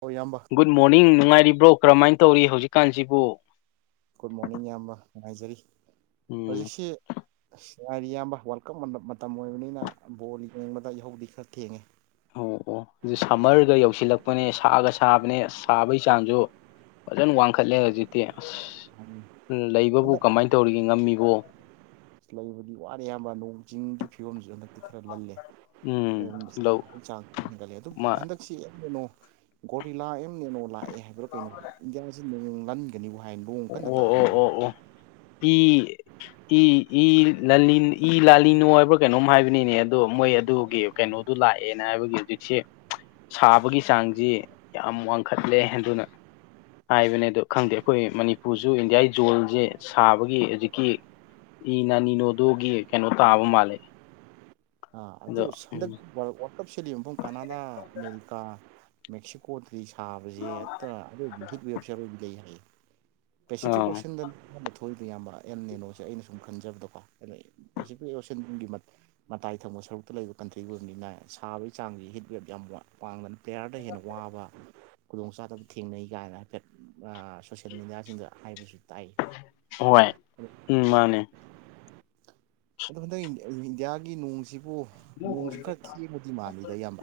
ꯍꯣꯏ ꯏꯌꯥꯝꯕ good morning ꯅꯨꯡꯉꯥꯏꯔꯤꯕ꯭ꯔꯣ ꯀꯔꯝꯃꯥꯏꯅ ꯇꯧꯔꯤ ꯍꯧꯖꯤꯛꯀꯥꯟꯁꯤꯕꯨ ꯒꯨꯗ ꯃꯣꯔꯅꯤꯡ ꯏꯌꯥꯝꯕ ꯅꯨꯡꯉꯥꯏꯖꯔꯤ ꯎꯝ ꯍꯧꯖꯤꯛꯁꯦ ꯑꯁ ꯅꯨꯡꯉꯥꯏꯔꯤ ꯏꯌꯥꯝꯕ ꯋꯥꯔꯜ ꯀꯞ ꯃ ꯃꯇꯝ ꯑꯣꯏꯕꯅꯤꯅ ꯕꯣꯜ ꯌꯦꯡꯕꯗ ꯏꯍꯧꯗꯤ ꯈꯔ ꯊꯦꯡꯉꯦ ꯑꯣ ꯑꯣ ꯑꯗꯨꯗꯤ ꯁꯝꯃꯔꯒ ꯌꯧꯁꯤꯜꯂꯛꯄꯅꯦ ꯁꯥꯒ ꯁꯥꯕꯅꯦ ꯁꯥꯕꯒꯤ ꯆꯥꯡꯖꯨ ꯐꯖꯅ ꯋꯥꯡꯈꯠꯂꯦ ꯍꯧꯖꯤꯛꯇꯤ ꯑꯁ ꯎꯝ ꯂꯩꯕꯕꯨ ꯍꯟꯗꯛ ꯀꯃꯥꯏꯅ ꯇꯧꯔꯤꯒꯦ ꯉꯝꯃꯤꯕꯣ ꯂꯩꯕꯗꯤ ꯋꯥꯔꯦ ꯏꯌꯥꯝꯕ ꯅꯣꯡ ꯆꯤꯡꯒꯤ ꯐꯤꯕꯝꯁꯨ ꯍꯟꯗꯛꯇꯤ ꯈꯔ ꯂꯜꯂꯦ ꯎꯝ ꯂꯧ [unintelligible] ꯍꯦꯟꯒꯠꯂꯦ ꯑꯗꯨꯝ ꯃꯥ ꯍꯟꯗꯛ ꯁꯤ ꯑꯦꯝ ꯅꯦꯅꯣ ꯒꯣꯔꯤꯂꯥ ꯑꯦꯝꯅꯦꯅꯣ ꯂꯥꯛꯑꯦ ꯍꯥꯏꯕꯔ ꯀꯩꯅꯣ ꯏꯟꯗꯤꯌꯥꯁꯤ ꯅꯣꯡ ꯂꯟ ꯅꯦꯕꯨ ꯍꯥꯏ ꯅꯣꯡ ꯀꯟꯅ ꯇꯥꯕꯩ ꯋꯥꯅꯦ ꯄꯤ ꯇꯤ ꯏ ꯂꯜꯂꯤ ꯏ ꯂꯥꯂꯤꯅꯣ ꯍꯥꯏꯕ꯭ꯔꯥ ꯀꯩꯅꯣꯝ ꯍꯥꯏꯕꯅꯤꯅꯦ ꯑꯗꯣ ꯃꯣꯏ ꯑꯗꯨꯒꯤ ꯀꯩꯅꯣꯗꯨ ꯂꯥꯛꯑꯦꯅ ꯍꯥꯏꯕꯒꯤ ꯍꯧꯖꯤꯛꯁꯦ ꯁꯥꯕꯒꯤ ꯆꯥꯡꯖꯦ ꯌꯥꯝ ꯋꯥꯡꯈꯠꯂꯦ ꯑꯗꯨꯅ ꯍꯥꯏꯕꯅꯦ ꯑꯗꯣ ꯈꯪꯗꯦ ꯑꯩꯈꯣꯏ ꯃꯅꯤꯄꯨꯔꯁꯨ ꯏꯟꯗꯤꯌꯥꯒꯤ ꯖꯣꯟꯖꯦ ꯁꯥꯕꯒꯤ ꯍꯧꯖꯤꯛꯀꯤ ꯇꯤ ꯅꯅꯤꯅꯣꯗꯨꯒꯤ ꯀꯩꯅꯣ ꯇꯥꯕ ꯃꯥꯜꯂꯦ ꯑ ꯑꯗꯨ ꯑꯗꯣ ꯎꯝ ꯍꯟꯗꯛ ꯋꯥꯜ ꯋꯥꯜ ꯀꯞ ꯁꯤꯗꯤ ꯏꯕꯨꯡ ꯀꯅꯥꯗ ꯃꯤꯜꯀꯥ ꯃꯦꯛꯁꯤꯀꯣꯗ꯭ꯔꯤ ꯁꯥꯕꯖꯦ ꯍꯦꯛꯇ ꯑꯗꯨꯒꯤ ꯍꯤꯠ ꯔꯤꯑꯦꯛꯁꯟ ꯂꯩ ꯍꯥꯏꯌꯦ ꯄꯦꯁꯤꯐꯤꯛ ꯑꯥ ꯑꯣꯁꯤꯟꯗ ꯑꯌꯥꯝꯗ ꯊꯣꯛꯏꯗꯤ ꯌꯥꯝꯕ ꯑꯦꯜ ꯅꯦꯅꯣꯁꯦ ꯑꯩꯅ ꯁꯨꯝ ꯈꯟꯖꯕꯗꯀꯣ ꯑꯩꯅ ꯄꯦꯁꯤꯐꯤꯛ ꯑꯣꯁꯤꯟꯒꯤ ꯃ ꯃꯇꯥꯏ ꯊꯪꯕ ꯁꯔꯨꯛꯇ ꯂꯩꯕ ꯀꯟꯇ꯭ꯔꯤꯒ ꯑꯣꯏꯕꯅꯤꯅ ꯁꯥꯕꯒꯤ ꯆꯥꯡꯁꯤ ꯍꯤꯠ ꯋꯦꯞ ꯌꯥꯝ ꯋꯥꯡ ꯋꯥꯡꯕꯅ ꯄ꯭ꯂꯦꯌꯥꯔꯗꯩ ꯍꯦꯟꯅ ꯋꯥꯕ ꯈꯨꯗꯣꯡ ꯆꯗꯕ ꯊꯦꯡꯅꯩ ꯀꯥꯏꯅ ꯍꯥꯏꯐꯦꯠ ꯑ ꯁꯦꯃꯤꯅꯔ ꯁꯤꯡꯗ ꯍꯥꯏꯕꯖꯨ ꯇꯥꯏ ꯍꯣꯏ ꯑꯗꯨ ꯎꯝ ꯃꯥꯅꯦ ꯑꯗꯣ ꯍꯟꯗꯛ ꯏꯟꯗꯤꯌꯥꯒꯤ ꯅꯣꯡꯁꯤꯕꯨ ꯅꯣꯡꯁꯤ ꯈꯔ ꯈꯦꯡꯕꯗꯤ ꯃꯥꯜꯂꯤꯗ ꯏꯌꯥꯝꯕ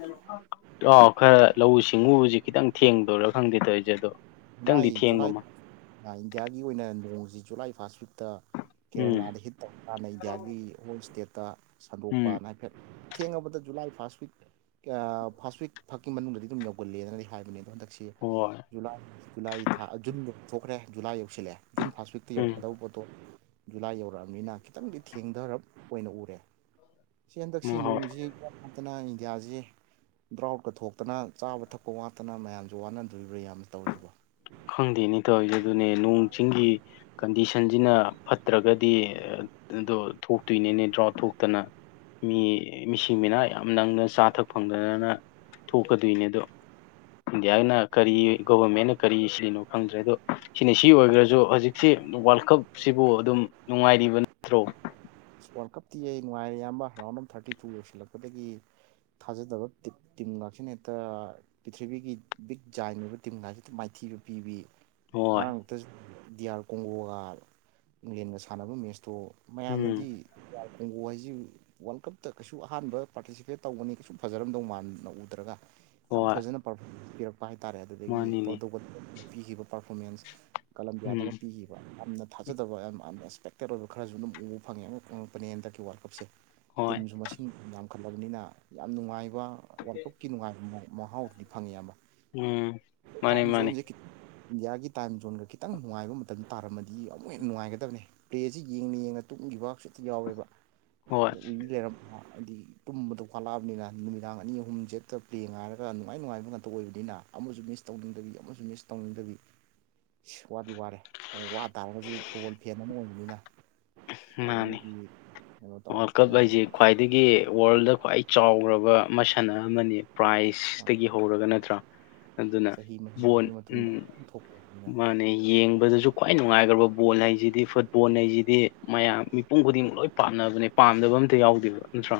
ꯑ ꯈꯔ ꯂꯧꯎ ꯁꯤꯡꯎꯕꯁꯤ ꯈꯤꯇꯪ ꯊꯦꯡꯗꯣꯏꯔꯥ ꯈꯪꯗꯦ ꯇꯧꯔꯤꯁꯦ ꯑꯗꯣ ꯂꯥꯏ ꯈꯤꯇꯪꯗꯤ ꯊꯦꯡꯕ ꯖꯨꯂꯥꯏ ꯑꯃ ꯏꯟꯗꯤꯌꯥꯒꯤ ꯑꯣꯏꯅ ꯅꯣꯡꯁꯤ ꯖꯨꯂꯥꯏ ꯐꯥꯔꯁ ꯋꯤꯛꯇ ꯎꯝ ꯀꯦꯔꯂꯥꯗ ꯍꯤꯠ ꯇꯧꯔꯀꯥꯟꯗ ꯏꯟꯗꯤꯌꯥꯒꯤ ꯍꯣꯜ ꯏꯁꯇꯦꯠꯇ ꯎꯝ ꯁꯟꯗꯣꯛꯄꯅ ꯊꯦꯡꯉꯕꯗ ꯖꯨꯂꯥꯏ ꯐꯥꯔꯁ ꯋꯤꯛ ꯑ ꯐꯥꯔꯁ ꯋꯤꯛ ꯐꯛꯀꯤ ꯃꯅꯨꯡꯗꯗꯤ ꯑꯗꯨꯝ ꯌꯧꯒꯜꯂꯦꯅꯗꯤ ꯍꯥꯏꯕꯅꯦ ꯑꯗꯣ ꯍꯟꯗꯛꯁꯦ ꯍꯣꯏ ꯖꯨꯂꯥꯏ ꯖꯨꯂꯥꯏ ꯊꯥ ꯖꯨꯟ ꯌꯧꯊꯣꯛꯈ꯭ꯔꯦ ꯖꯂꯥꯏ ꯌꯧꯁꯤꯜꯂꯑꯦ ꯖꯨꯟ ꯐꯥꯔꯁ ꯋꯤꯛꯇ ꯎꯝ ꯌꯧꯔꯛꯀꯗꯧꯕ ꯄꯣꯠꯇꯣ ꯖꯨꯂꯥꯏ ꯌꯧꯔꯛꯑꯕꯅꯤꯅ ꯈꯤꯇꯪꯗꯤ ꯊꯦꯡꯊꯔꯞ ꯑꯣꯏꯅ ꯎꯔꯦ ꯁꯤ ꯍꯣꯏ ꯍꯟꯗꯛꯁꯤ ꯍꯣꯏ ꯅꯣꯡꯖꯤ ꯅꯠꯇꯅ ꯏꯟꯗꯤꯌꯥꯖꯦ ꯗ꯭ꯔꯥꯎꯠꯀ ꯊꯣꯛꯇꯅ ꯆꯥꯕ ꯊꯛꯄ ꯋꯥꯠꯇꯅ ꯃꯌꯥꯝꯖꯨ ꯋꯥꯅꯗꯣꯔꯤꯕ꯭ꯔꯥ ꯌꯥꯝꯅ ꯇꯧꯔꯤꯖꯤꯕꯨ ꯈꯪꯗꯦꯅꯦ ꯇꯧꯔꯤꯖꯦ ꯑꯗꯨꯅꯦ ꯅꯣꯡ ꯆꯤꯡꯒꯤ ꯀꯟꯗꯤꯁꯟꯁꯤꯅ ꯐꯠꯇꯔꯒꯗꯤ ꯑꯗꯣ ꯊꯣꯛꯇꯣꯏꯅꯤꯅꯦ ꯗ꯭ꯔꯥꯎꯠ ꯊꯣꯛꯇꯅ ꯃꯤ ꯃꯤꯁꯤ ꯃꯤꯅ ꯌꯥꯝ ꯅꯪꯅ ꯆꯥ ꯊꯛ ꯐꯪꯗꯗꯅ ꯊꯣꯛꯀꯗꯣꯏꯅꯦ ꯑꯗꯣ ꯏꯟꯗꯤꯌꯥꯏꯅ ꯀꯔꯤ ꯒꯣꯕꯥꯃꯦꯟꯅ ꯀꯔꯤ ꯁꯤꯂꯤꯅꯣ ꯈꯪꯗ꯭ꯔꯦ ꯑꯗꯣ ꯁꯤꯅꯤ ꯁꯤ ꯑꯣꯏꯈ꯭ꯔꯁꯨ ꯍꯧꯖꯤꯛꯁꯤ ꯋꯥꯔꯜ ꯀꯞꯁꯤꯕꯨ ꯑꯗꯨꯝ ꯅꯨꯡꯉꯥꯏꯔꯤꯕꯅ ꯇ꯭ꯔꯣ ꯋꯥꯔꯜ ꯀꯞꯇꯤ ꯑꯩ ꯅꯨꯡꯉꯥꯏꯔꯦ ꯑꯌꯥꯝꯕ ꯔꯥꯎꯟ ꯑꯞ ꯊꯥꯔꯇꯤ ꯇꯨ ꯌꯧꯁꯤꯜꯂꯛꯄꯗꯒꯤ ꯊꯥꯖꯗꯕ ꯇꯤꯝ ꯉꯥꯛꯁꯤꯅ ꯍꯦꯛꯇ ꯄ꯭ꯔꯤꯊꯤꯕꯤꯒꯤ ꯕꯤꯛ ꯖꯥꯏꯟ ꯑꯣꯏꯕ ꯇꯤꯝ ꯂꯥꯏꯁꯤ ꯑꯗꯨꯝ ꯃꯥꯏꯊꯤꯕ ꯄꯤꯕꯤ ꯍꯣꯏ ꯉꯔꯥꯡꯛꯇ ꯗꯤ ꯑꯥꯔ ꯀꯣꯡꯒꯣꯒ ꯏꯪꯂꯦꯟꯒ ꯁꯥꯟꯅꯕ ꯃꯦꯠꯁꯇꯣ ꯎꯝ ꯃꯌꯥꯝꯅꯗꯤ ꯍꯦꯡꯒꯨ ꯍꯥꯏꯁꯤ ꯋꯥꯔꯜ ꯀꯞꯇ ꯀꯩꯁꯨ ꯑꯍꯥꯟꯕ ꯄꯥꯔꯇꯤꯁꯤꯄꯦꯠ ꯇꯧꯒꯅꯤ ꯀꯩꯁꯨ ꯐꯖꯔꯝꯗꯧ ꯃꯅ ꯎꯗ꯭ꯔꯒ ꯌꯥꯝ ꯍꯣꯏ ꯐꯖꯅ ꯄꯔꯐ ꯄꯤꯔꯛꯄ ꯍꯥꯏ ꯇꯥꯔꯦ ꯑꯗꯨꯗꯒꯤ ꯃꯥꯅꯤꯅꯦ ꯄꯧꯗ ꯄꯤꯈꯤꯕ ꯄꯥꯔꯐꯣꯃꯦꯟꯁ ꯎꯝ ꯀꯂꯝꯕꯤꯌꯥꯗꯒ ꯄꯤꯈꯤꯕ ꯌꯥꯝꯅ ꯊꯥꯖꯗꯕ ꯌꯥꯝ ꯑꯟꯑꯛꯁꯄꯦꯛꯇꯦꯠ ꯑꯣꯏꯕ ꯈꯔꯁꯨ ꯑꯗꯨꯝ ꯎꯕ ꯐꯪꯉꯦ ꯅꯦ ꯑꯟꯗꯛꯀꯤ ꯋꯥꯔꯜ ꯀꯞꯁꯦ ꯍꯣꯏ ꯇꯤꯝꯁꯨ ꯃꯁꯤ ꯏꯁꯤꯡ ꯌꯥꯝꯈꯠꯂꯕꯅꯤꯅ ꯌꯥꯝ ꯅꯨꯡꯉꯥꯏꯕ ꯋꯥꯔꯜ ꯀꯞꯀꯤ ꯅꯨꯡꯉꯥꯏꯕ ꯃꯍꯥꯎꯗꯨꯗꯤ ꯐꯪꯉꯤ ꯑꯃ ꯎꯝ ꯃꯥꯅꯦ ꯃꯥꯅꯦ ꯏꯟꯗꯤꯌꯥꯒꯤ ꯇꯥꯏꯝ ꯖꯣꯟꯒ ꯈꯤꯇꯪ ꯅꯨꯡꯉꯥꯏꯕ ꯃꯇꯝꯗ ꯇꯥꯔꯝꯃꯗꯤ ꯑꯃꯨꯛ ꯍꯦꯟꯅ ꯅꯨꯡꯉꯥꯏꯒꯗꯕꯅꯦ ꯄ꯭ꯂꯦꯁꯤ ꯌꯦꯡꯅ ꯌꯦꯡꯅ ꯇꯨꯝꯈꯤꯕꯁꯨꯇ ꯌꯥꯎꯋꯦꯕ ꯍꯣꯏ ꯑꯗꯨꯗ ꯎꯏ ꯂꯩꯔꯝꯕ ꯍꯥꯏꯗꯤ ꯇꯨꯝꯕꯗꯣ ꯋꯥꯠꯂꯛꯑꯕꯅꯤꯅ ꯅꯨꯃꯤꯗꯥꯡ ꯑꯅꯤ ꯑꯍꯨꯝꯁ ꯍꯦꯛꯇ ꯄ꯭ꯂꯦꯡ ꯍꯥꯏꯔꯒ ꯅꯨꯡꯉꯥꯏ ꯅꯨꯡꯉꯥꯏꯕ ꯉꯥꯛꯇ ꯑꯣꯏꯕꯅꯤꯅ ꯑꯃꯁꯨ ꯃꯤꯁ ꯇꯧꯅꯤꯡꯗꯕꯤ ꯑꯃꯁꯨ ꯃꯤꯁ ꯇꯧꯅꯤꯡꯗꯕꯤ ꯏꯁ ꯋꯥꯗꯤ ꯋꯥꯔꯦ ꯋꯥ ꯇꯥꯔꯒꯁꯨ ꯐꯨꯠꯕꯣꯜ ꯐꯦꯟ ꯑꯃ ꯑꯣꯏꯕꯅꯤꯅ ꯃꯥꯅꯦ ꯒꯤ ꯀꯩꯅꯣ ꯇꯧꯔꯦ ꯑꯗꯒꯤ ꯋꯥꯔꯜꯗ ꯈ꯭ꯋꯥꯏ ꯆꯥꯎꯔꯕ ꯃꯁꯟ ꯑꯃꯅꯤ ꯄ꯭ꯔꯥꯏꯖ ꯏꯁꯇꯒꯤ ꯍꯧꯔꯒ ꯅꯠꯇ꯭ꯔꯥ ꯑꯗꯨꯅ ꯆꯍꯤ ꯕꯣꯟ ꯃꯔꯤꯒꯤ ꯃꯇꯨꯡꯗ ꯎꯝ ꯊꯣꯛꯄꯅꯤꯅ ꯃꯥꯅꯦ ꯌꯦꯡꯕꯗꯁꯨ ꯈ꯭ꯋꯥꯏ ꯅꯨꯡꯉꯥꯏꯈ꯭ꯔꯕ ꯕꯣꯜ ꯍꯥꯏꯁꯤꯗꯤ ꯐꯨꯠꯕꯣꯜ ꯍꯥꯏꯁꯤꯗꯤ ꯃꯌꯥꯝ ꯃꯤꯄꯨꯝ ꯈꯨꯗꯤꯡꯃꯛ ꯂꯣꯏ ꯄꯥꯝꯅꯕꯅꯦ ꯄꯥꯝꯗꯕ ꯑꯝꯇ ꯌꯥꯎꯗꯦꯕ ꯅꯠꯇ꯭ꯔꯥ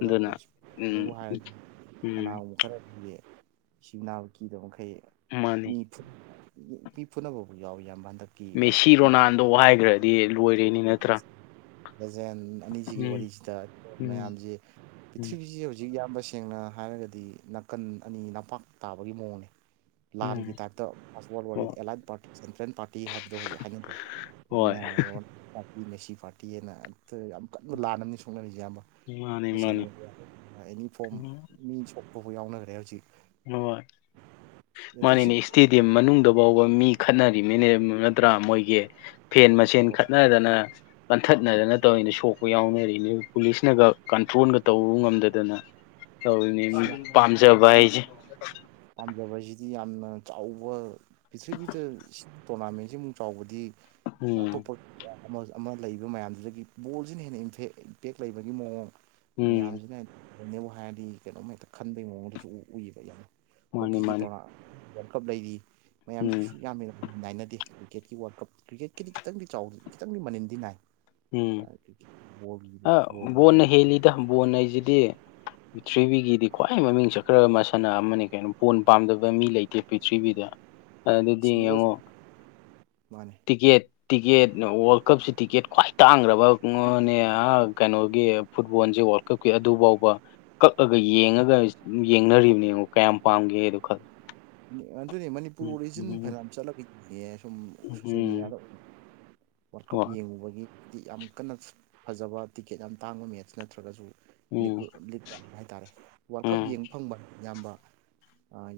ꯑꯗꯨꯅ ꯎꯝ ꯌꯥꯎꯗꯦꯕꯨ ꯍꯥꯏꯔꯗꯤ ꯎꯝ ꯀꯅꯥꯒꯨꯝꯕ ꯈꯔꯗꯤ ꯁꯤꯡ ꯅꯥꯕ ꯀꯤꯗꯕ ꯃꯈꯩ ꯃꯥꯅꯤ ꯃꯤ ꯃꯤ ꯄꯨꯨꯅꯕꯕꯨꯥꯎ ꯌꯥꯎꯋꯤ ꯌꯥꯝꯕ ꯍꯟꯗꯛ ꯃꯦꯁꯤ ꯔꯣꯅꯥꯜꯗꯣ ꯋꯥ ꯍꯥꯏꯈ꯭ꯔꯗꯤ ꯂꯣꯏꯔꯦꯅꯤ ꯅꯠꯇ꯭ꯔꯥ ꯂꯖꯦꯟ ꯑꯅꯤꯁꯤꯒꯤ ꯎꯝ ꯋꯥꯔꯤꯁꯤꯗ ꯎꯝ ꯎꯝ ꯃꯌꯥꯝꯁꯤꯁꯤ ꯍꯧꯖꯤꯛ ꯌꯥꯝ ꯇꯁꯦꯡꯅ ꯍꯥꯏꯔꯒꯗꯤ ꯅꯥꯀꯟ ꯑꯅꯤ ꯅꯝꯄꯥꯛ ꯇꯥꯕꯒꯤ ꯃꯑꯣꯡꯅꯤ ꯂꯥꯟꯒꯤ ꯎꯝ ꯇꯥꯏꯞꯇ ꯍꯣꯏ ꯑꯦꯂꯥꯏꯠ ꯄꯥꯔꯇ ꯑꯦꯟꯐ꯭ꯔꯦꯟ ꯄꯥꯔꯇꯤ ꯍꯥꯏꯕꯗꯣ ꯍꯧꯖꯤꯛ ꯍꯥꯏꯅꯗ꯭ꯔꯦ ꯍꯣꯏ ꯄꯥꯔꯇꯤ ꯁꯤ ꯄꯥꯔꯇꯤꯅ ꯑꯝꯇ ꯌꯥꯝ ꯀꯟꯅ ꯂꯥꯟꯅꯅꯤ ꯁꯣꯛꯅꯔꯤꯁꯦ ꯑꯌꯥꯝꯕ ꯃꯥꯅꯤ ꯁꯣꯁꯦꯜ ꯃꯥꯅꯤ ꯃꯦꯗꯤꯌꯥ ꯑꯦꯅꯤ ꯐꯣꯝ ꯃꯤ ꯁꯣꯛꯄꯕꯨꯥꯎ ꯌꯥꯎꯅꯈ꯭ꯔꯦ ꯍꯧꯖꯤꯛ ꯍ ꯑꯗ ꯃꯥꯅꯤꯅꯦ ꯁꯤ ꯏꯁꯇꯤ ꯃꯅꯨꯡꯗ ꯐꯥꯎꯕ ꯃꯤ ꯈꯠꯅꯔꯤꯅꯤꯅꯦ ꯅꯠꯇ꯭ꯔꯥ ꯃꯣꯏꯒꯤ ꯐꯦꯟ ꯃꯆꯦꯟ ꯁꯞꯄꯣꯔꯠ ꯈꯠꯅꯗꯅ ꯀꯟꯊꯠꯅꯗꯅ ꯇꯧꯔꯤꯅ ꯁꯣꯛꯄ ꯌꯥꯎꯅꯔꯤꯅꯤ ꯄꯨꯂꯤꯁꯅꯒ ꯀꯟꯇ꯭ꯔꯣꯜꯒ ꯇꯧꯕ ꯉꯝꯗꯗꯅ ꯇꯧ ꯄꯥꯝꯖꯕꯥꯏꯖ ꯄꯥꯖꯕꯕꯁꯤ ꯍꯥꯏꯗꯤ ꯌꯥꯝꯅ ꯆꯥꯎꯕ ꯄꯤꯔꯤꯊꯤꯕꯤꯤꯗ ꯇꯣꯔꯅꯥꯃꯦꯟꯁꯤ ꯑꯃꯨꯛ ꯆꯥꯎꯕꯗꯤ ꯎꯝ ꯑꯇꯣꯞꯄ ꯑꯃ ꯂꯩꯕ ꯃꯌꯥꯝꯗꯨꯗꯒꯤ ꯕꯣꯜꯁꯤꯅ ꯍꯦꯟꯅꯐꯦꯛ ꯏꯝꯄꯦꯛ ꯂꯩꯕꯒꯤ ꯃꯑꯣꯡ ꯎꯝ ꯃꯌꯥꯝꯁꯤꯅꯅꯦꯕꯨ ꯍꯥꯏꯔꯗꯤ ꯀꯩꯅꯣꯝ ꯍꯦꯛꯇ ꯈꯟꯕꯩ ꯃꯑꯣꯡꯗꯁꯨ ꯎꯏꯌꯦꯕ ꯌꯥꯝꯅ ꯃꯥꯅꯤ ꯍꯣꯛꯀꯤꯒꯤ ꯃꯥꯅꯤ ꯇꯣꯔꯅꯥ ꯋꯥꯔꯜ ꯀꯞ ꯂꯩꯔꯤ ꯃꯌꯥꯝꯁꯦ ꯎꯝ ꯀꯩꯁꯨ ꯌꯥꯝꯃꯤ ꯅꯥꯏꯅꯗꯦ ꯀ꯭ꯔꯤꯀꯦꯠꯀꯤ ꯋꯥꯔꯜ ꯀ꯭ꯔꯤꯀꯦꯠꯀꯤꯗꯤ ꯈꯤꯪꯗꯤ ꯆꯥꯎꯗꯤ ꯈꯤꯇꯗꯤ ꯃꯅꯤꯟꯗꯤ ꯅꯥꯏ ꯎꯝ ꯍꯥꯏꯔ ꯝꯕꯣꯟ ꯍꯥꯏꯁꯤꯗꯤ ꯄ꯭ꯔꯤꯊ꯭ꯤꯕꯤꯒꯤꯗꯤ ꯈ꯭ꯋꯥꯏ ꯃꯃꯤꯡ ꯆꯠꯈ꯭ꯔꯕ ꯃꯁꯥꯟꯅ ꯑꯃꯅꯤꯅꯦ ꯀꯩꯅꯣ ꯄꯣꯟ ꯄꯥꯝꯗꯕ ꯃꯤ ꯂꯩꯇꯦ ꯄ꯭ꯔꯤꯊꯤꯕꯤꯗ ꯑꯗꯨꯗꯤ ꯑꯁ ꯕꯣꯜ ꯌꯦꯡꯉꯣ ꯃꯥꯅꯦ ꯇꯤꯀꯦꯠ ꯇꯤꯀꯦꯠ ꯔꯜꯗ ꯀꯞꯁꯤ ꯇꯤꯀꯦꯠ ꯈ꯭ꯋꯥꯏ ꯇꯥꯡꯈ꯭ꯔꯕꯅꯦ ꯀꯩꯅꯣꯒꯤ ꯐꯨꯠꯕꯣꯜꯁꯦ ꯋꯥꯔꯜ ꯀꯞꯀꯤ ꯑꯗꯨ ꯐꯥꯎꯕ ꯀꯛꯑꯒ ꯌꯦꯡꯉꯒ ꯌꯦꯡꯅꯔꯤꯕꯅꯤ ꯌꯦꯡꯉꯣ ꯀꯌꯥꯝ ꯄꯥꯝꯒꯦꯗ ꯈꯜꯂꯣ ꯑꯗꯨꯅꯦ ꯃꯅꯤꯄꯨꯔ ꯎꯝ ꯑꯣꯔꯤꯖꯟ ꯎꯝ ꯐꯅꯝ ꯆꯠꯂꯒꯗꯤꯅꯦ ꯁꯨꯝ ꯁꯣꯁꯌꯦꯜ ꯎꯝ ꯃꯦꯗꯤꯌꯥꯗ ꯋꯥꯔꯀꯞ ꯍꯣꯏ ꯌꯦꯡꯉꯨꯕꯒꯤꯗꯤ ꯌꯥꯝ ꯀꯟꯅ ꯐꯖꯕ ꯇꯤꯛꯀꯦꯠ ꯌꯥꯝ ꯇꯥꯡꯕ ꯃꯦꯠꯁ ꯅꯠꯇ꯭ꯔꯒꯁꯨ ꯎꯝ ꯍꯥꯏꯇꯥꯔꯦ ꯋꯥꯔꯜ ꯀꯞ ꯎꯝ ꯌꯦꯡꯕ ꯐꯪꯕ ꯏꯌꯥꯝꯕ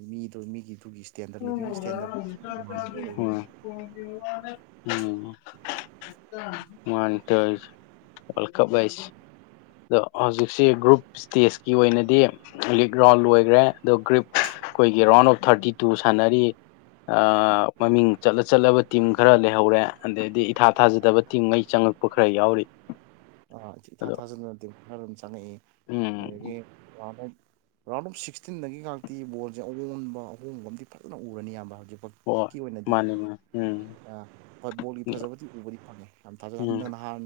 ꯃꯤꯗꯨ ꯃꯤꯒꯤꯗꯨꯒꯤ ꯏꯁꯇꯦꯟꯗꯔꯠ ꯍ ꯂꯤꯕꯤꯡ ꯆ ꯏꯁꯇꯦꯟꯗꯔꯠ ꯋꯥꯇ ꯋꯥꯔ ꯀꯞ ꯁ ꯑꯗꯣ ꯍꯧꯖꯤꯛꯁꯤ ꯒ꯭ꯔꯨꯞ ꯁ꯭ꯇꯦꯖꯀꯤ ꯑꯣꯏꯅꯗꯤ ꯂꯤꯛ ꯔꯥꯎꯟ ꯂꯣꯏꯈ꯭ꯔꯦ ꯑꯗꯣ ꯒ꯭ꯔꯤꯞ ꯑꯩꯈꯣꯏꯒꯤ ꯔꯥꯎꯟ ꯑꯣꯐ ꯊꯥꯔꯇꯤ ꯇꯨ ꯁꯥꯟꯅꯔꯤꯌꯦ ꯃꯃꯤꯡ ꯆꯠꯂ ꯆꯠꯂꯕ ꯇꯤꯝ ꯈꯔ ꯂꯩꯍꯧꯔꯦ ꯑꯗꯩꯗꯤ ꯏꯊꯥ ꯊꯥꯖꯗꯕ ꯇꯤꯝꯉꯩ ꯆꯪꯉꯛꯄ ꯈꯔ ꯌꯥꯎꯔꯤ ꯏꯊꯥ ꯑꯗꯣ ꯊꯥꯖꯅꯗꯤꯝ ꯈꯔ ꯑꯗꯨꯝ ꯆꯪꯉꯛꯏ ꯑꯗꯒꯤ ꯎꯝ ꯔꯥꯎꯟ ꯑꯣꯐ ꯁꯤꯛꯁꯇꯤꯟꯗꯒꯤ ꯉꯥꯏꯥꯛꯇꯤ ꯕꯣꯜꯁꯦ ꯑꯑꯣꯟꯕ ꯑꯍꯣꯡꯕ ꯑꯃꯗꯤ ꯐꯖꯅ ꯎꯔꯅꯤ ꯌꯥꯝꯕ ꯍꯧꯖꯤꯛꯐꯥꯎ ꯍ ꯀꯤ ꯑꯣꯏꯅꯗꯤ ꯃꯥꯅꯦ ꯃꯥ ꯐꯨꯠꯕꯣꯜꯒꯤ ꯐꯖꯕꯗꯤ ꯎꯕꯗꯤ ꯐꯥꯝꯉ ꯌꯥꯝ ꯎꯝ ꯊꯥꯖꯩꯟꯗꯪ ꯅꯍꯥꯟ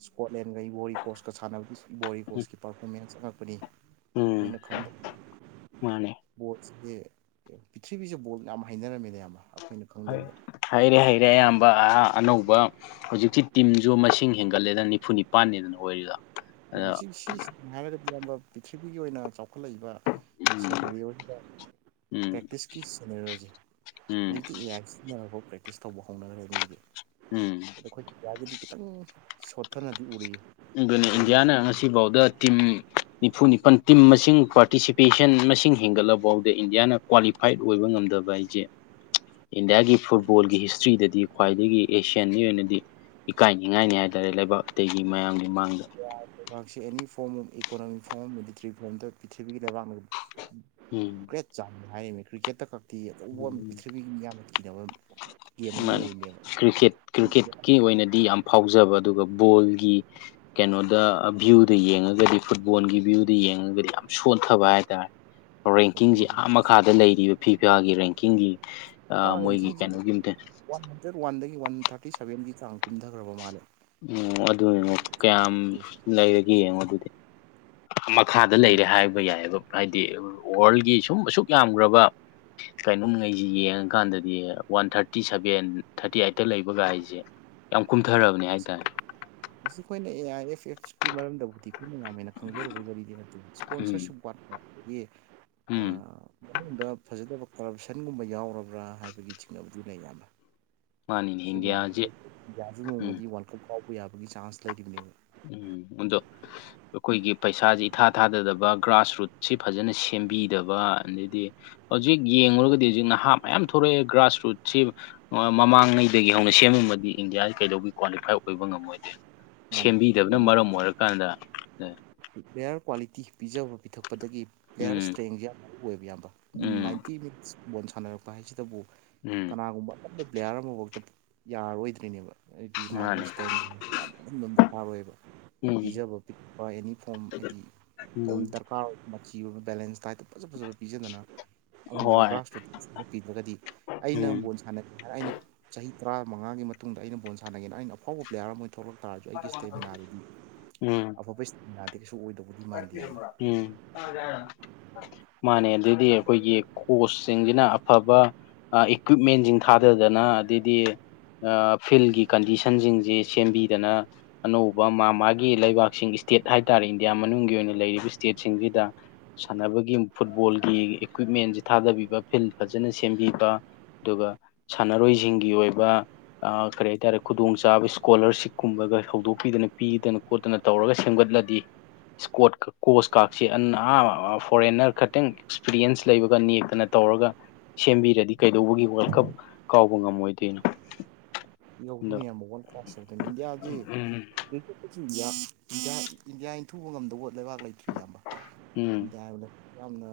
ꯏꯁꯀꯣꯠꯂꯦꯟꯒ ꯕꯣꯔꯤ ꯀꯣꯁꯀ ꯁꯥꯟꯅꯕꯒꯤ ꯕꯣꯔꯤ ꯀꯣꯁꯀꯤ ꯄꯥꯔꯐꯣꯃꯦꯟꯁ ꯑꯉꯛꯄꯅꯤ ꯎꯝ ꯑꯩꯈꯣꯏꯅ ꯈꯪꯗꯦ ꯃꯥꯅꯤ ꯕꯣꯠꯁꯦ ꯄ꯭ꯔꯤꯊ꯭ꯤꯕꯤꯁꯦ ꯕꯣꯠ ꯌꯥꯝ ꯍꯥꯏꯅꯔꯝꯃꯦꯅꯦ ꯌꯥꯝ ꯑꯃ ꯑꯩꯈꯣꯏꯅ ꯍ ꯈꯪꯗꯕꯤꯗ ꯍꯩꯔꯦ ꯍꯩꯔꯦ ꯑꯌꯥꯝꯕ ꯑꯅꯧꯕ ꯍꯧꯖꯤꯛꯇꯤ ꯇꯤꯝꯁꯨ ꯃꯁꯤꯡ ꯍꯦꯟꯒꯠꯂꯦꯗꯅ ꯅꯤꯐꯨ ꯅꯤꯄꯥꯟꯅꯦꯗꯅ ꯑꯣꯏꯔꯤꯗ ꯁꯤ ꯁꯤ ꯍꯥꯏꯔꯗꯗꯤꯕ ꯄ꯭ꯔꯤꯊꯤꯕꯤꯒꯤ ꯑꯣꯏꯅ ꯆꯥꯎꯈꯠꯂꯛꯏꯕ ꯎꯝ ꯎꯝ ꯄꯤꯁ ꯀ ꯁꯦꯅꯦꯔꯣꯁꯦ ꯎꯝ ꯍꯧꯖꯤꯛꯇꯤ ꯏ ꯁꯤꯖꯤꯟꯅꯔꯛꯐ ꯄ꯭ꯔꯦꯛꯇꯤꯁ ꯇꯧꯕ ꯍꯧꯅꯈ꯭ꯔꯦ ꯃꯤꯒꯤꯗꯤ ꯎꯝ ꯑꯗꯣ ꯑꯩꯈꯣꯏ ꯏꯟꯗꯤꯌꯥꯒꯤꯗꯤ ꯈꯤꯇꯪ ꯁꯣꯠꯊꯅꯗꯤ ꯎꯔꯤꯌꯦ ꯑꯗꯨ ꯏꯟꯗꯤꯌꯥꯅ ꯉꯁꯤ ꯁꯤꯐꯥꯎꯗ ꯇꯤꯝ ꯅꯤꯐꯨ ꯅꯤꯄꯜ ꯇꯤꯝ ꯃꯁꯤꯡ ꯄꯥꯔꯇꯤꯁꯤꯄꯦꯁꯟ ꯃꯁꯤꯡ ꯍꯦꯟꯒꯠꯂꯐꯥꯎꯗ ꯏꯟꯗꯤꯌꯥꯅ ꯀ꯭ꯋꯥꯂꯤꯐꯥꯏꯠ ꯑꯣꯏꯕ ꯉꯝꯗꯕ ꯑꯩꯁꯦ ꯏꯟꯗꯤꯌꯥꯒꯤ ꯐꯨꯠꯕꯣꯜꯒꯤ ꯍꯤꯁꯇ꯭ꯔꯤꯗꯗꯤ ꯈ꯭ꯋꯥꯏꯗꯒꯤ ꯑꯦꯁꯤꯌꯥꯟꯒꯤ ꯑꯣꯏꯅꯗꯤ ꯏꯀꯥꯏꯅꯤꯡꯉꯥꯏꯅꯤ ꯍꯥꯏꯇꯥꯔꯦ ꯂꯩꯕꯥꯛ ꯑꯇꯩꯒꯤ ꯃꯌꯥꯝꯒꯤ ꯃꯥꯡꯗ ꯂꯩꯕꯥꯛꯁꯤ any form of economic form military ꯐꯣꯔꯝꯗ ꯄ꯭ꯔꯤꯊꯤꯕꯤꯒꯤ ꯂꯩꯕꯥꯛ ꯎꯝ ꯆꯥꯡ ꯍꯥꯏꯔꯤꯅꯦ ꯀ꯭ꯔꯤꯀꯦꯠꯇ ꯈꯛꯇꯤ ꯑꯕ ꯄ꯭ꯔꯤꯊꯤꯕꯤꯒꯤ ꯃꯤ ꯌꯥꯝꯅ ꯀꯤꯅꯕ ꯒꯦꯝ ꯑꯃ ꯃꯥꯅꯤ ꯑꯣꯏꯔꯤꯅꯦꯕ ꯀ꯭ꯔꯤꯛꯀꯦꯠ ꯀ꯭ꯔꯤꯛꯀꯦꯠꯀꯤ ꯑꯣꯏꯅꯗꯤ ꯌꯥꯝ ꯐꯥꯎꯖꯕ ꯑꯗꯨꯒ ꯕꯣꯜꯒꯤ ꯀꯦꯩꯅꯣꯗ ꯚ꯭ꯌꯨꯗ ꯌꯦꯡꯉꯒꯗꯤ ꯐꯨꯠꯕꯣꯜꯒꯤ ꯚ꯭ꯌꯨꯗ ꯌꯦꯡꯉꯒꯗꯤ ꯌꯥꯝ ꯁꯣꯟꯊꯕ ꯍꯥꯏꯇꯥꯔꯦ ꯁꯣꯟꯊꯩ ꯔꯦꯡꯀꯤꯡꯁꯤ ꯑꯗꯨ ꯑꯥ ꯃꯈꯥꯗ ꯂꯩꯔꯤꯕ ꯐꯤ ꯐꯤꯥꯒꯤ ꯔꯦꯡꯀꯤꯡꯒꯤ ꯃꯣꯏꯒꯤ ꯃꯥꯅꯁꯤꯡꯁꯦ ꯀꯩꯅꯣꯒꯤ ꯑꯝꯇ ꯋꯥꯟ ꯍꯟꯗ꯭ꯔꯦꯠ ꯋꯥꯟꯗꯒꯤ ꯋꯥꯟ ꯊꯥꯔꯇꯤ ꯁꯚꯦꯟꯒꯤ ꯆꯥꯡ ꯇꯨꯝꯊꯈ꯭ꯔꯕ ꯃꯥꯜꯅꯦ ꯎꯝ ꯑꯗꯨꯅꯤꯅꯣ ꯀꯌꯥꯝ ꯂꯩꯔꯒꯦ ꯌꯦꯡꯉꯣ ꯑꯗꯨꯗꯤ ꯃꯈꯥꯗ ꯁꯨꯝ ꯂꯩꯔꯦ ꯍꯥꯏꯕ ꯌꯥꯏꯑꯕ ꯍꯥꯏꯗꯤ ꯋꯥꯔꯜꯒꯤ ꯁꯨꯝ ꯑꯁꯨꯛ ꯌꯥꯝꯈ꯭ꯔꯕ ꯀꯩꯅꯣꯝꯉꯩꯁꯤ ꯌꯦꯡꯉꯀꯥꯟꯗꯗꯤ ꯋꯥꯟ ꯊꯥꯔꯇꯤ ꯁꯚꯦꯟ ꯊꯥꯔꯇꯤ ꯑꯥꯏꯠꯇ ꯂꯩꯕꯒ ꯍꯥꯏꯁꯦ ꯌꯥꯝ ꯀꯨꯝꯊꯔꯕꯅꯦ ꯍꯥꯏꯇꯥꯔꯦ ꯃꯁꯤ ꯑꯩꯈꯣꯏꯅ ꯑꯦ ꯑꯥꯏ ꯑꯦꯐ ꯑꯦꯐꯁꯀꯤ ꯃꯔꯝꯗꯕꯨꯗꯤ ꯑꯩꯈꯣꯏꯅ ꯌꯥꯝ ꯍꯦꯟꯅ ꯈꯪꯖꯔꯨꯕꯒꯤ ꯋꯥꯔꯤꯗꯤ ꯍꯥꯏꯗꯤ ꯎꯝ ꯏꯁꯄꯣꯟꯁꯔꯁꯤꯞ ꯋꯥꯠ ꯌꯦ ꯎꯝ ꯃꯅꯨꯡꯗ ꯐꯖꯗꯕ ꯀꯔꯞꯁꯟꯒꯨꯝꯕ ꯌꯥꯎꯔꯕ꯭ꯔꯥ ꯍꯥꯏꯕꯒꯤ ꯆꯤꯡꯅꯕꯗꯨ ꯂꯩ ꯌꯥꯝꯕ ꯃꯥꯅꯤꯅꯦ ꯁꯤ ꯃꯌꯥꯝꯁ ꯏꯟꯗꯤꯌꯥꯁꯦ ꯏꯟꯗꯤꯌꯥꯁꯨ ꯎꯝ ꯅꯣꯡꯃꯗꯤ ꯋꯥꯔꯜ ꯀꯞ ꯐꯥꯎꯕ ꯌꯥꯕꯒꯤ ꯆꯥꯟꯁ ꯂꯩꯔꯤꯕꯅꯦꯕ ꯎꯝ ꯍꯖ ꯑꯩꯈꯣꯏꯒꯤ ꯄꯩꯁꯥꯁꯦ ꯏꯊꯥ ꯊꯥꯗꯗꯕ ꯒ꯭ꯔꯥꯁꯔꯨꯠꯁꯤ ꯐꯖꯅ ꯁꯦꯝꯕꯤꯗꯕ ꯑꯗꯩꯗꯤ ꯍꯧꯖꯤꯛ ꯌꯦꯡꯂꯨꯔꯒꯗꯤ ꯍꯧꯖꯤꯛ ꯅꯍꯥ ꯃꯌꯥꯝ ꯊꯣꯛꯂꯛꯑꯦ ꯒ꯭ꯔꯥꯁꯔꯨꯠꯁꯤ ꯃꯃꯥꯡꯉꯩꯗꯒꯤ ꯍꯧꯅ ꯁꯦꯝꯃꯤꯃꯗꯤ ꯏꯟꯗꯤꯌꯥ ꯀꯩꯗꯧꯕꯒꯤ ꯀ꯭ꯋꯥꯂꯤꯐꯥꯏ ꯑꯣꯏꯕ ꯉꯝꯃꯣꯏꯗꯣꯏ ꯃꯥꯅꯦ ꯁꯦꯝꯕꯤꯗꯕꯅ ꯃꯔꯝ ꯑꯣꯏꯔꯀꯥꯟꯗ ꯄꯦꯌꯔ ꯀ꯭ꯋꯥꯂꯤꯇꯤ ꯄꯤꯖꯕ ꯄꯤꯊꯛꯄꯗꯒꯤ ꯄ꯭ꯂꯦꯌꯔ ꯎꯝ ꯏꯁꯇ꯭ꯔꯦꯡꯁꯦ ꯑꯣꯏꯕ ꯌꯥꯝꯕ ꯎꯝ ꯅꯥꯏꯟꯇꯤ ꯃꯤ ꯕꯣꯜ ꯁꯥꯟꯅꯔꯛꯄ ꯍꯥꯏꯁꯤꯗꯕꯨ ꯎꯝ ꯀꯅꯥꯒꯨꯝꯕ ꯄ꯭ꯂꯦꯌꯥꯔ ꯑꯃꯕꯧꯇ ꯌꯥꯔꯔꯣꯏꯗ꯭ꯔꯤꯅꯦꯕ ꯍꯥꯏꯗꯤ ꯃꯥꯒꯤ ꯃꯥꯅꯦ ꯏꯁ꯭ꯇꯔꯃꯤꯅꯥ ꯑꯗꯨ ꯑꯗꯨꯝ ꯗꯔꯀꯥꯔ ꯑꯣꯏꯌꯦꯕ ꯎꯝ ꯄꯤꯖꯕ ꯄꯤꯛꯄ ꯑꯦꯅꯤ ꯐꯣꯝ ꯍꯥꯏꯗꯤ ꯌꯥꯝ ꯎꯝ ꯗꯔꯀꯥꯔ ꯊꯥꯎ ꯃꯆꯤꯒꯨꯝꯕ ꯕꯦꯂꯦꯟꯁ ꯗꯥꯏꯠꯇ ꯐꯖ ꯐꯖꯕ ꯄꯤꯖꯗꯅ ꯌꯥꯝ ꯍꯣꯏ ꯒ꯭ꯔꯥꯁꯔꯨꯠ ꯄꯤꯗ꯭ꯔꯒꯗꯤ ꯑꯩꯅ ꯎꯝ ꯕꯣꯜ ꯁꯥꯟꯅ ꯑꯩꯅ ꯆꯍꯤ ꯇꯔꯥꯃꯉꯥꯒꯤ ꯃꯇꯨꯡꯗ ꯑꯩꯅ ꯕꯣꯜ ꯁꯥꯟꯅꯒꯦꯅ ꯑꯩꯅ ꯑꯥꯎꯕ ꯄ꯭ꯂꯦꯌꯥꯔ ꯑꯃ ꯑꯣꯏꯅ ꯊꯣꯛꯂꯛ ꯇꯥꯔꯁꯨ ꯑꯩꯒꯤ ꯏꯁꯇꯦꯃꯤꯅꯥꯗꯨꯗꯤ ꯑꯐꯕ ꯏꯁꯇꯦꯃꯤꯅꯥꯗꯤ ꯀꯩꯁꯨ ꯑꯣꯏꯗꯕ ꯆꯥꯛ ꯊꯤꯔꯕ‌ꯣ ꯎꯝ ꯆꯔꯖ‌ꯦ ꯍꯥꯏꯔꯥ ꯃꯥꯅꯦ ꯑꯗꯩꯗꯤ ꯑꯩꯈꯣꯏꯒꯤ ꯀꯣꯆꯁꯤꯡꯖꯤꯅ ꯑꯐꯕ ꯑ ꯏꯀ꯭ꯋꯤꯞꯃꯦꯟꯖꯤꯡ ꯊꯥꯗꯗꯅ ꯑꯗꯩꯗꯤ ꯑ ꯐꯤꯜꯒꯤ ꯀꯟꯗꯤꯁꯟꯖꯤꯡꯖ‌ꯦ ꯁꯦꯝꯕꯤꯗꯅ ꯑꯅꯧꯕ ꯃꯥ ꯃꯥꯒꯤ ꯂꯩꯕꯥꯛꯁꯤꯡ ꯏꯁꯇꯦꯠ ꯍꯥꯏꯇꯥꯔꯦ ꯏꯟꯗꯤꯌꯥ ꯃꯅꯨꯡꯒꯤ ꯑꯣꯏꯅ ꯂꯩꯔꯤꯕ ꯏꯁꯇꯦꯠꯁꯤꯡꯖꯤꯗ ꯁꯥꯟꯅꯕꯒꯤ ꯐꯨꯠꯕꯣꯜꯒꯤ ꯏꯀ꯭ꯋꯤꯞꯃꯦꯟꯖ‌ꯦ ꯊꯥꯗꯕꯤꯕ ꯐꯤꯜ ꯐꯖꯅ ꯁꯦꯝꯕꯤꯕ ꯑꯗꯨꯒ ꯁꯥꯟꯅꯔꯣꯏꯖꯤꯡꯒꯤ ꯑꯣꯏꯕ ꯑ ꯀꯔꯤ ꯍꯥꯏꯇꯥꯔꯦ ꯈꯨꯗꯣꯡꯆꯥꯥꯕ ꯏꯁꯀꯣꯂꯔꯁꯤꯞꯀꯨꯝꯕꯒ ꯍꯧꯗꯣꯛꯄꯤꯗꯅ ꯄꯤꯗꯅ ꯈꯣꯠꯇꯅ ꯇꯧꯔꯒ ꯁꯦꯝꯒꯠꯂꯗꯤ ꯏꯁꯀꯣꯠ ꯀꯣꯁ ꯀꯥꯔꯁ ꯐꯣꯔꯦꯟꯅꯔ ꯈꯇꯪ ꯑꯦꯛꯁꯄꯤꯔꯤꯌꯦꯟꯁ ꯂꯩꯕꯒ ꯅꯦꯛꯇꯅ ꯇꯧꯔꯒ ꯁꯦꯝꯕꯤꯔꯗꯤ ꯀꯩꯗꯧꯕꯒꯤ ꯋꯥꯔꯜ ꯀꯞ ꯀꯥꯎꯕ ꯉꯝꯃꯣꯏꯗꯣꯏꯅꯣ ꯑꯗꯣ ꯌꯧꯗꯣꯏꯅꯦ ꯑꯃꯕꯛ ꯋꯥꯔꯜ ꯀ꯭ꯂ꯭ꯔꯣꯁ ꯌꯧꯗꯣꯏꯅꯤ ꯏꯟꯗꯤꯌꯥꯁꯤ ꯎꯝ ꯏꯟꯗꯤꯌꯥ ꯏꯟꯗꯤꯌꯥ ꯏꯟꯊꯨꯕ ꯉꯝꯗꯧꯕ ꯂꯩꯕꯥꯛ ꯂꯩꯇ꯭ꯔꯤ ꯏꯌꯥꯝꯕ ꯎꯝ ꯏꯟꯗꯤꯌꯥ ꯍꯥꯏꯕꯗ ꯌꯥꯝꯅ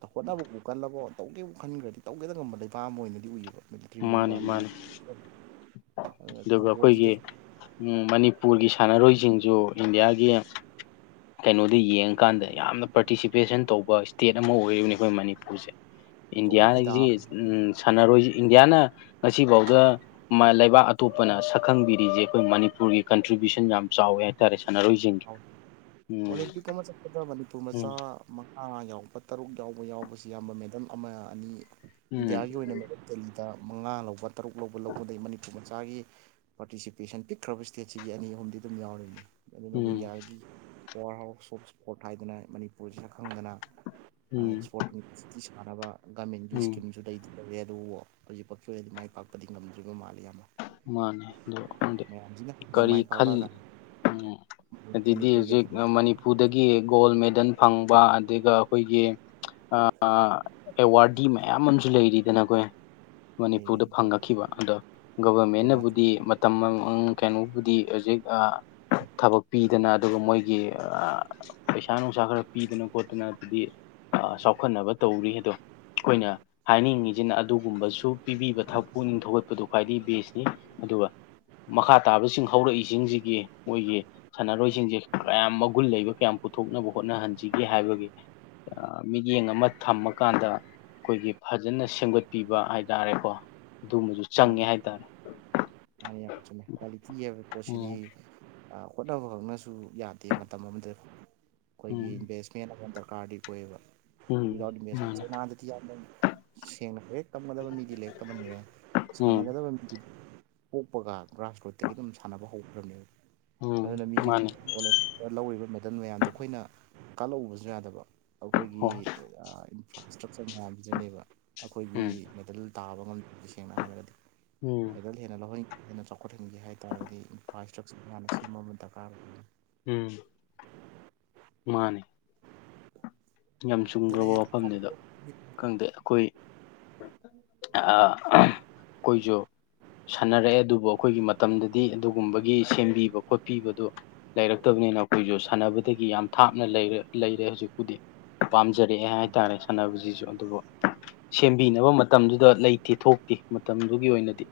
ꯍ‌ꯣꯠꯅꯕꯕꯨ ꯀꯟꯅꯂꯕ ꯇꯧꯒꯦꯕꯨ ꯈꯟꯈ꯭ꯔꯗꯤ ꯇꯧꯒꯦꯗ ꯉꯝꯕ ꯂꯩꯕꯥꯛ ꯑꯃ ꯑꯣꯏꯅꯗꯤ ꯎꯌ‌ꯦꯕ ꯃꯟꯇ꯭ꯔꯤ ꯑꯃ ꯃꯥꯅꯦ ꯑꯃ ꯃꯥꯅꯦ ꯑꯗꯨꯒ ꯑꯩꯈꯣꯏꯒꯤ ꯕꯣꯜꯁꯤꯗꯁꯨ ꯎꯝ ꯃꯅꯤꯄꯨꯔꯒꯤ ꯁꯥꯟꯅꯔꯣꯏꯖꯤꯡꯖꯨ ꯏꯟꯗꯤꯌꯥꯒꯤ ꯀꯩꯅꯣꯗ ꯌꯦꯡꯉꯀꯥꯟꯗ ꯌꯥꯝꯅ ꯄꯥꯔꯇꯤꯁꯤꯄꯦꯁꯟ ꯇꯧꯕ ꯏꯁꯇꯦꯠ ꯑꯃ ꯑꯣꯏꯔꯤꯕꯅꯤ ꯑꯩꯈꯣꯏ ꯃꯅꯤꯄꯨꯔꯁꯦ ꯑꯆꯧꯕ ꯐꯤꯗꯥ ꯏꯟꯗꯤꯌꯥꯁꯤ ꯑꯃ ꯎ ꯁꯥꯟꯅꯔꯣꯏꯁꯤ ꯏꯟꯗꯤꯌꯥꯅ ꯉꯁꯤꯕꯥꯎꯗ ꯃ ꯂꯩꯕꯥꯛ ꯑꯇꯣꯞꯄꯅ ꯁꯛꯈꯪꯕꯤꯔꯤꯁꯦ ꯑꯩꯈꯣꯏ ꯃꯅꯤꯄꯨꯔꯒꯤ ꯀꯟꯇ꯭ꯔꯤꯕ꯭ꯌꯨꯁꯟ ꯌꯥꯝ ꯆꯥꯎꯋꯦ ꯍꯥꯏꯇꯥꯔꯦ ꯁꯥꯟꯅꯔꯣꯏꯖꯤꯡꯒꯤ ꯎꯝ ꯑꯣꯂꯦꯝꯄꯤꯛ ꯑꯃ ꯆꯠꯄꯗ ꯃꯅꯤꯄꯨꯔ ꯎꯝ ꯃꯆꯥ ꯃꯉꯥ ꯌꯥꯎꯔꯕ ꯇꯔꯨꯛ ꯌꯥꯎꯕ ꯌꯥꯎꯕꯁꯤ ꯌꯥꯝꯕ ꯃꯦꯗꯜ ꯑꯃ ꯑꯅꯤ ꯎꯝ ꯏꯟꯗꯤꯌꯥꯒꯤ ꯑꯣꯏꯅ ꯃꯦꯗꯜ ꯗꯦꯜꯂꯤꯗ ꯃꯉꯥ ꯂꯧꯕ ꯇꯔꯨꯛ ꯂꯧꯕ ꯂꯧꯕꯗꯩ ꯃꯅꯤꯄꯨꯔ ꯃꯆꯥꯒꯤ ꯄꯥꯔꯇꯤꯁꯤꯄꯦꯁꯟ ꯄꯤꯛꯈ꯭ꯔꯕ ꯏꯁꯇꯦꯠꯁꯤꯒꯤ ꯑꯅꯤ ꯑꯍꯨꯝꯗꯤ ꯑꯗꯨꯝ ꯌꯥꯎꯔꯤꯅꯤ ꯑꯗꯨꯅ ꯎꯝ ꯄꯋꯥꯔ ꯍꯥꯎꯁ ꯁꯣꯞ ꯏꯁꯄꯣꯔꯠ ꯍꯥꯏꯗꯅ ꯃꯅꯤꯄꯨꯔꯁꯤ ꯁꯛꯈꯪꯗꯅ ꯎꯝ ꯏꯁꯣꯔ ꯇꯤ ꯁꯥꯟꯅꯕ ꯒꯃꯦꯟꯒꯤ ꯎꯝ ꯏꯁꯀꯤꯝꯁꯨ ꯑꯇꯩꯗꯤ ꯂꯧꯧꯔꯦ ꯑꯗꯨꯕꯨ ꯍꯧꯖꯤꯛꯄꯛꯀꯤ ꯑꯣꯏꯅꯗꯤ ꯃꯥꯏ ꯄꯥꯛꯄꯗꯤ ꯉꯝꯗ꯭ꯔꯤꯕ ꯃꯥꯜꯂꯦ ꯏꯌꯥꯝꯕ ꯃꯥꯅꯦ ꯑꯗ‌ꯣ ꯈꯪꯗ‌ꯦ ꯍꯌꯦꯡ ꯀꯔꯤ ꯃꯥꯏ ꯈꯜꯂꯤ ꯄꯥꯛꯂꯛꯑꯀꯥꯟꯗ ꯎꯝ ꯑꯗꯨꯗꯤ ꯃꯅꯤꯄꯨꯔꯒꯤ ꯍꯧꯖꯤꯛ ꯑꯐꯕ ꯃꯅꯤꯄꯨꯔꯗꯒꯤ ꯒꯣꯜ ꯃꯦꯗꯜ ꯐꯪꯕ ꯑꯗꯨꯒ ꯑꯩꯈꯣꯏꯒꯤ ꯑ ꯑꯦꯋꯥꯔꯗꯤ ꯃꯌꯥꯝ ꯑꯃꯖꯨ ꯂꯩꯔꯤꯗꯅ ꯑꯩꯈꯣꯏ ꯂꯩꯔꯦ ꯃꯅꯤꯄꯨꯔꯗ ꯗꯣꯅꯥꯜ ꯐꯪꯉꯛꯈꯤꯕ ꯑꯗꯣ ꯗꯣꯅꯥꯜ ꯒꯕꯔꯃꯦꯟꯅꯕꯨꯗꯤ ꯇꯝꯕ ꯀꯩꯅꯣꯕꯨꯗꯤ ꯍꯧꯖꯤꯛ ꯑ ꯊꯕꯛ ꯄꯤꯗꯅ ꯑꯗꯨꯒ ꯃꯣꯏꯒꯤ ꯑ ꯄꯩꯁꯥ ꯅꯨꯡꯁꯥ ꯈꯔ ꯄꯤꯗꯅ ꯈꯣꯠꯇꯅ ꯑꯗꯨꯗꯤ ꯑ ꯆꯥꯎꯈꯠꯅꯕ ꯇꯧꯔꯤ ꯑꯗꯣ ꯑꯩꯈꯣꯏꯅ ꯍꯥꯏꯅꯤꯡꯉꯤꯁꯤꯅ ꯑꯗꯨꯒꯨꯝꯕꯁꯨ ꯄꯤꯕꯤꯕ ꯊꯛ ꯄꯨꯨꯛꯅꯤꯡ ꯊꯧꯒꯠꯄꯗꯣ ꯈ꯭ꯋꯥꯏꯗꯒꯤ ꯕꯦꯁꯅꯤ ꯑꯗꯨꯒ ꯃꯈꯥ ꯇꯥꯕꯁꯤꯡ ꯍꯧꯔꯛꯏꯖꯤꯡꯖꯤꯒꯤ ꯃꯣꯏꯒꯤ ꯁꯥꯟꯅꯔꯣꯏꯖꯤꯡꯖ‌ꯦ ꯀꯌꯥꯝ ꯃꯒꯨꯟ ꯂꯩꯕ ꯀꯌꯥꯝ ꯄꯨꯊꯣꯛꯅꯕ ꯍꯣꯠꯅꯍꯟꯁꯤꯒꯦ ꯍꯥꯏꯕꯒꯤ ꯃꯤꯠꯌꯦꯡ ꯑꯃ ꯊꯝꯃꯀꯥꯟꯗ ꯈꯣꯏꯒꯤ ꯐꯖꯅ ꯁꯦꯝꯒꯠꯄꯤꯕ ꯍꯥꯏ ꯇꯥꯔꯦꯀꯣ ꯑꯗꯨꯝꯕꯨ ꯑ ꯆꯪꯉꯦ ꯍꯥꯏꯇꯥꯔꯦ ꯃꯥꯅꯤ ꯌꯥꯝ ꯆꯨꯝꯃ‌ꯦ ꯀꯨꯋꯥꯂꯤꯇꯤ ꯍꯥꯏꯕ ꯄꯣꯠꯁꯤꯗꯤ ꯎꯝ ꯑ ꯍꯣꯠꯅꯕ ꯈꯛꯅꯁꯨ ꯌꯥꯗꯦ ꯃꯇꯝ ꯑꯃꯗ ꯈꯣꯏꯒꯤ ꯎꯝ ꯏꯚꯁ ꯗꯔ ꯀꯥꯔꯗꯤ ꯑꯣꯏꯌ‌ꯦꯕ ꯎꯝ ꯋꯤꯗꯥꯎꯠ ꯃꯥꯅꯦ ꯁꯦꯡꯅ ꯂꯥꯏꯔꯤꯛ ꯇꯝꯇꯟꯒꯗꯕ ꯃꯤꯗꯤ ꯂꯥꯏꯔꯤꯛ ꯇꯝꯍꯟꯈ꯭ꯔꯦ ꯎꯝ ꯁꯥꯟꯅꯒꯗꯕ ꯃꯤꯗꯤ ꯊꯣꯛꯄꯒ ꯒ꯭ꯔꯥꯁ ꯔꯨꯠꯇꯒꯤ ꯑꯗꯨꯝ ꯁꯥꯟꯅꯕ ꯍꯧꯈ꯭ꯔꯕꯅꯦꯕ ꯎꯝ ꯑꯗꯨꯅ ꯃꯤꯒꯤꯝ ꯃꯥꯅꯦ ꯑꯣꯂꯦ ꯂꯧꯔꯤꯕ ꯃꯦꯗꯜ ꯃꯌꯥꯝꯗꯣ ꯑꯩꯈꯣꯏꯅ ꯀꯥꯜꯂꯛꯎꯕꯁꯨ ꯌꯥꯗꯕ ꯑꯩꯈꯣꯏꯒꯤ ꯍꯣꯏ ꯏꯟꯐ꯭ꯔꯥꯁ ꯏꯁꯇ꯭ꯔꯛꯆꯔ ꯃꯌꯥꯝ ꯄꯤꯖꯅꯦꯕ ꯑꯩꯈꯣꯏꯒꯤ ꯎꯝ ꯃꯦꯗꯜ ꯇꯥꯕ ꯉꯝꯗ ꯁꯦꯡꯅ ꯍꯥꯏꯔꯒꯗꯤ ꯎꯝ ꯔꯦꯖꯜ ꯍꯦꯟꯅ ꯂꯧꯟ ꯍꯦꯟꯅ ꯆꯥꯎꯈꯠꯍꯟꯒꯦ ꯍꯥꯏ ꯇꯥꯔꯒꯗꯤ ꯏꯟꯐ꯭ꯔꯥ ꯏꯁꯇ꯭ꯔꯛꯆꯔ ꯃꯌꯥꯝꯅ ꯁꯤꯨꯝ ꯑꯃ ꯗꯔꯀꯥꯔ ꯑꯣꯏ ꯎꯝ ꯃꯥꯅꯦ ꯌꯥꯝ ꯍꯦꯟꯅ ꯆꯨꯝꯈ꯭ꯔꯕ ꯍꯦꯟꯅ ꯋꯥꯐꯝꯅꯤꯗ ꯆꯥꯎꯈꯠꯄꯒꯤ ꯈꯪꯗꯦ ꯑꯩꯈꯣꯏ ꯑ ꯀꯣꯏꯁꯨ ꯁꯥꯟꯅꯔꯛꯑꯦ ꯑꯗꯨꯕꯨ ꯑꯩꯈꯣꯏꯒꯤ ꯃꯇꯝꯗꯗꯤ ꯑꯗꯨꯒꯨꯝꯕꯒꯤ ꯁꯦꯝꯕꯤꯕ ꯈꯣꯠꯄꯤꯕꯗꯨ ꯂꯩꯔꯛꯇꯕꯅꯤꯅ ꯑꯩꯈꯣꯏꯁꯨ ꯁꯥꯟꯅꯕꯗꯒꯤ ꯌꯥꯝ ꯊꯥꯞꯅ ꯂꯩꯔ ꯂꯩꯔꯦ ꯍꯧꯖꯤꯛꯄꯨꯗꯤ ꯄꯥꯝꯖꯔꯛꯑꯦ ꯍꯥꯏꯇꯥꯔꯦ ꯁꯥꯟꯅꯕꯁꯤꯁꯨ ꯑꯗꯨꯕꯨ ꯁꯦꯝꯕꯤꯅꯕ ꯃꯇꯝꯗꯨꯗ ꯂꯩꯇꯦ ꯊꯣꯛꯇꯦ ꯃꯇꯝꯗꯨꯒꯤ ꯑꯣꯏꯅꯗꯤ